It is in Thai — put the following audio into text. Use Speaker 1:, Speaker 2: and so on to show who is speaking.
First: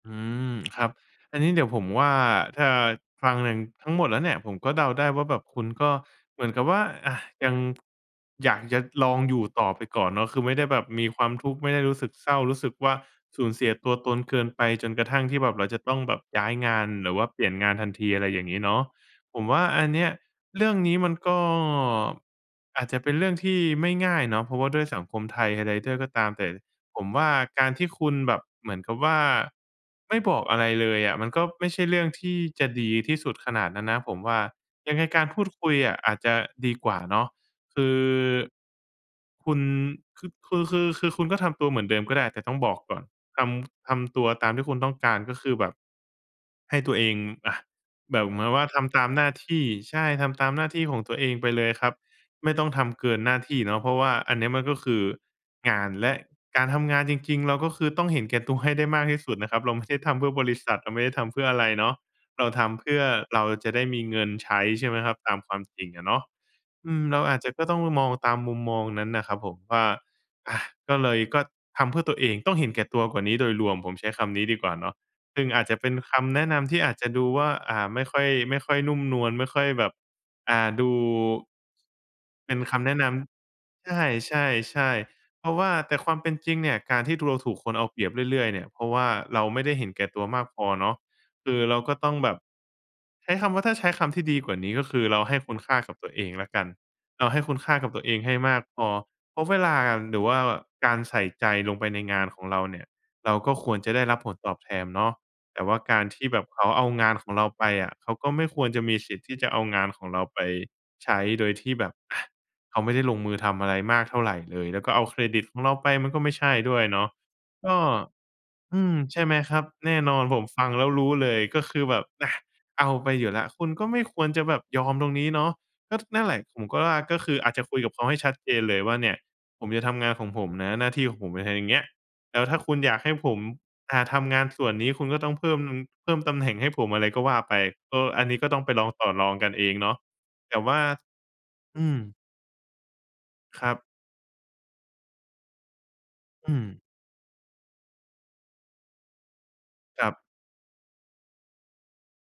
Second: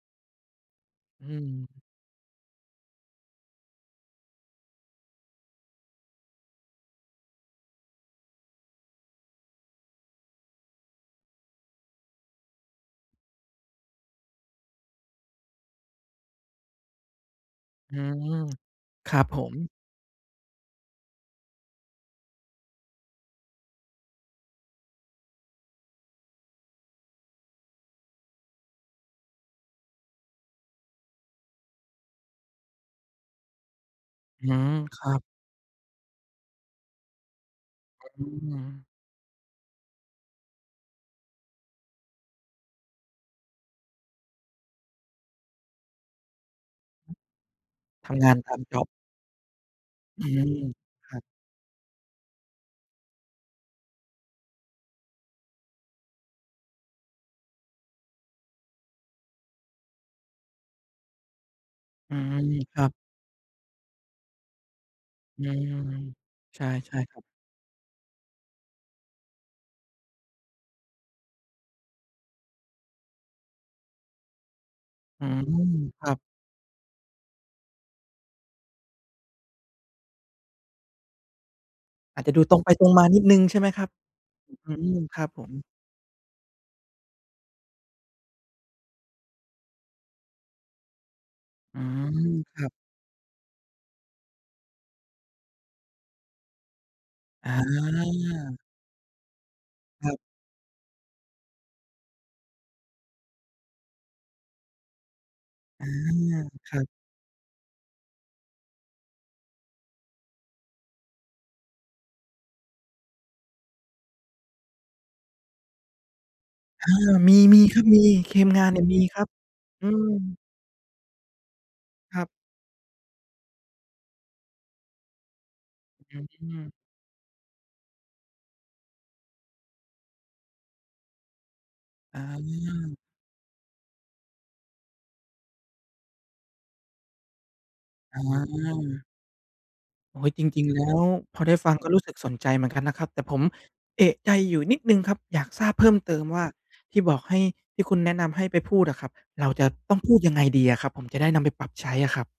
Speaker 1: อืม ครับ
Speaker 2: อื
Speaker 1: อันนี้เดี๋
Speaker 2: ม
Speaker 1: ยวผมว่า ถ้าฟังหนึ่งทั้งหมดแล้วเนี่ย ผมก็เดาได้ว่าแบบคุณก็เหมือนกับว่า อะ ยังอยากจะลองอยู่ต่อไปก่อนเนาะ คือไม่ได้แบบมีความทุกข์ ไม่ได้รู้สึกเศร้า รู้สึกว่าสูญเสียตัวตนเกินไป จนกระทั่งที่แบบเราจะต้องแบบย้ายงานหรือว่าเปลี่ยนงานทัน
Speaker 2: อื
Speaker 1: ที อะไรอย่
Speaker 2: ม
Speaker 1: างงี้เนาะ
Speaker 2: ครับผ
Speaker 1: ผมว
Speaker 2: ม
Speaker 1: ่าอันเนี้ย เรื่องนี้มันก็อาจจะเป็นเรื่องที่ไม่ง่ายเนาะ เพราะว่าด้วยสังคมไทยใด ๆ ด้วยก็ตามแต่ ผมว่าการที่คุณแบบเหมือนกับว่า ไม่บอกอะไรเลยอะ มันก็ไม่ใช่เรื่องที่จะดีที่สุดขนาดนั้นนะ ผมว่า
Speaker 2: อืม
Speaker 1: ยั
Speaker 2: ค
Speaker 1: งไง
Speaker 2: รั
Speaker 1: ก
Speaker 2: บ
Speaker 1: ารพูดคุยอะ อาจจะดีกว่าเนาะ คือ
Speaker 2: อืม
Speaker 1: คุณ คึ คือ คือ คือคุณก็ทำตัวเหมือนเดิมก็ได้ แต่ต้องบอกก่อน ทำ ทำตัวตามที่คุณต้องการ ก็คือแบบให้ตัวเอง อะ
Speaker 2: ท
Speaker 1: แบ
Speaker 2: ำ
Speaker 1: บ
Speaker 2: งา
Speaker 1: เ
Speaker 2: น
Speaker 1: หมือน
Speaker 2: ต
Speaker 1: กั
Speaker 2: า
Speaker 1: บ
Speaker 2: ม
Speaker 1: ว่า
Speaker 2: จ
Speaker 1: ท
Speaker 2: ็อบ
Speaker 1: ำตามหน้าที่ ใช่
Speaker 2: อ
Speaker 1: ท
Speaker 2: ื
Speaker 1: ำตา
Speaker 2: ม
Speaker 1: มหน้าที่ของ
Speaker 2: ค
Speaker 1: ตั
Speaker 2: ร
Speaker 1: ว
Speaker 2: ับ
Speaker 1: เองไปเลยครับ ไม่ต้องทำเกินหน้าที่เนาะ เพราะว่าอันนี้มันคืองาน และการทำงานจริง ๆ เราก็คือต้องเห็นแก่ ตัว ให้ได้มากที่สุดนะครับ เราไม่ได้ทำเพื่อบริษัท เราไม่ได้ทำเพื่ออะไรเนาะ
Speaker 2: อืม
Speaker 1: เราท
Speaker 2: ค
Speaker 1: ำ
Speaker 2: ร
Speaker 1: เ
Speaker 2: ั
Speaker 1: พ
Speaker 2: บ
Speaker 1: ื่อเราจะได้มีเงินใช้ ใช่ไหมครับ ตาม
Speaker 2: อื
Speaker 1: ความ
Speaker 2: ม
Speaker 1: จริงอะเนาะ
Speaker 2: ใช่
Speaker 1: อืม
Speaker 2: ๆ ค
Speaker 1: เร
Speaker 2: รั
Speaker 1: า
Speaker 2: บ
Speaker 1: อาจจะก็ต้องมองตามมุมมองนั้นน่ะครับผมว่า อะ ก็เลยก็ทำเพื่อตัวเอง ต้องเห็นแก่ตัวกว่านี้โดยรวม ผมใช้คำนี้ดีกว่าเนาะ
Speaker 2: อื
Speaker 1: ซ
Speaker 2: ม
Speaker 1: ึ่งอาจจะเป็น
Speaker 2: ครั
Speaker 1: ค
Speaker 2: บ
Speaker 1: ำแนะนำที่อาจจะดูว่า อ่า ไม่ค่อย ไม่ค่อยนุ่มนวล ไม่ค่อยแบบ อ่า ดู
Speaker 2: อาจจะดู
Speaker 1: เป
Speaker 2: ต
Speaker 1: ็
Speaker 2: ร
Speaker 1: น
Speaker 2: งไป
Speaker 1: ค
Speaker 2: ตร
Speaker 1: ำแ
Speaker 2: ง
Speaker 1: นะ
Speaker 2: มา
Speaker 1: น
Speaker 2: นิดหนึ่งใช่ไหมคร
Speaker 1: ำ
Speaker 2: ั
Speaker 1: ใ
Speaker 2: บ?
Speaker 1: ช
Speaker 2: อื
Speaker 1: ่
Speaker 2: ม ค
Speaker 1: ๆ
Speaker 2: รับผ
Speaker 1: ๆ เพราะว
Speaker 2: ม
Speaker 1: ่า แต่ความเป็นจริงเนี่ย การที่ตัวเราถูกคนเอาเปรียบเรื่อย ๆ เนี่ย เพราะว่าเราไม่ได้เห็นแก่ตัวมากพอเนาะ คือเร
Speaker 2: อื
Speaker 1: าก็ต้อง
Speaker 2: ม
Speaker 1: แบบ
Speaker 2: ครับ
Speaker 1: ใช้คำว่า ถ้าใช้คำที่ดีกว่านี้ ก็คือเราให้คุณค่ากับตัวเองแล้วกัน เราให้
Speaker 2: อ
Speaker 1: คุณค่ากับตัวเองให้ม
Speaker 2: า
Speaker 1: ากพอ เพราะเวลา
Speaker 2: ครั
Speaker 1: หร
Speaker 2: บ
Speaker 1: ือว่าการใส่ใจลงไปในงานของเราเนี่ย เราก็ควรจะได้รับผลตอบแทนเนาะ แต่ว่า
Speaker 2: อา
Speaker 1: การที่แบบเขา
Speaker 2: ครั
Speaker 1: เอา
Speaker 2: บ
Speaker 1: งานของเราไปอะ เขาก็ไม่ควรจะมีสิทธิ์ที่จะเอางานของเราไปใช้ โดยที่แบบ อะ เขาไม่ได้ลงมือทำอะไรมากเท่าไรเลย แล้วก็เอาเครดิตของเราไป มันก็ไม่ใช่ด้ว
Speaker 2: อ
Speaker 1: ย
Speaker 2: า
Speaker 1: เนาะ
Speaker 2: มี
Speaker 1: ก
Speaker 2: ๆ ค
Speaker 1: ็
Speaker 2: รับ มี คีมงานเ
Speaker 1: อ
Speaker 2: นี่
Speaker 1: ื
Speaker 2: ย
Speaker 1: ม
Speaker 2: มี
Speaker 1: ใ
Speaker 2: ค
Speaker 1: ช
Speaker 2: ร
Speaker 1: ่
Speaker 2: ับ
Speaker 1: ไหมครับ?
Speaker 2: อื
Speaker 1: แน่นอน
Speaker 2: ม
Speaker 1: ผมฟังแล้วรู้เลย ก็คือแบบ
Speaker 2: คร
Speaker 1: อ
Speaker 2: ับ
Speaker 1: ะ เอาไปอยู่แล้ว คุณก็ไม่ควรจะแบบยอมตรงนี้เนาะ ก็ ท
Speaker 2: อ
Speaker 1: นั่นแหละ
Speaker 2: ื
Speaker 1: ผม
Speaker 2: ม
Speaker 1: ก็ว่า ก็คืออาจจะคุยกับเขาให้ชัดเจนเลยว่า "เนี่ย ผมจะทำงานของผมนะ หน้าที่ของผม อะไร อย่างเงี้ย
Speaker 2: อ
Speaker 1: แล้วถ้าคุณอ
Speaker 2: า
Speaker 1: ยากให้ผม อ่า ทำงานส่วนนี้คุณก็ต้องเพิ่มงึม เพิ่มตำแหน่งให้ผม" อะไรก็ว่าไป เออ
Speaker 2: อ
Speaker 1: อันนี้ก็ต้องไปลองต
Speaker 2: า
Speaker 1: ่อรองกันเองเนาะ
Speaker 2: โอ๊ย จ
Speaker 1: แต่
Speaker 2: ริง
Speaker 1: ว
Speaker 2: ๆ
Speaker 1: ่
Speaker 2: แ
Speaker 1: า
Speaker 2: ล้วพอได้ฟัง
Speaker 1: อื
Speaker 2: ก็ร
Speaker 1: ม
Speaker 2: ู้สึกสนใจเหมือนกันนะครับ แต่ผม
Speaker 1: ครับ
Speaker 2: เอะใจอยู่นิดหนึ่งครับ อยากทราบเพิ่มเติมว่า
Speaker 1: อืม
Speaker 2: ที่บอกให้ ที่คุณแนะนำให้ไปพูดอะครับ เราจะต้อง
Speaker 1: คร
Speaker 2: พ
Speaker 1: ั
Speaker 2: ูด
Speaker 1: บ
Speaker 2: ยังไงดีอะครับ? ผมจะได้นำไปปรับใช้อะครับ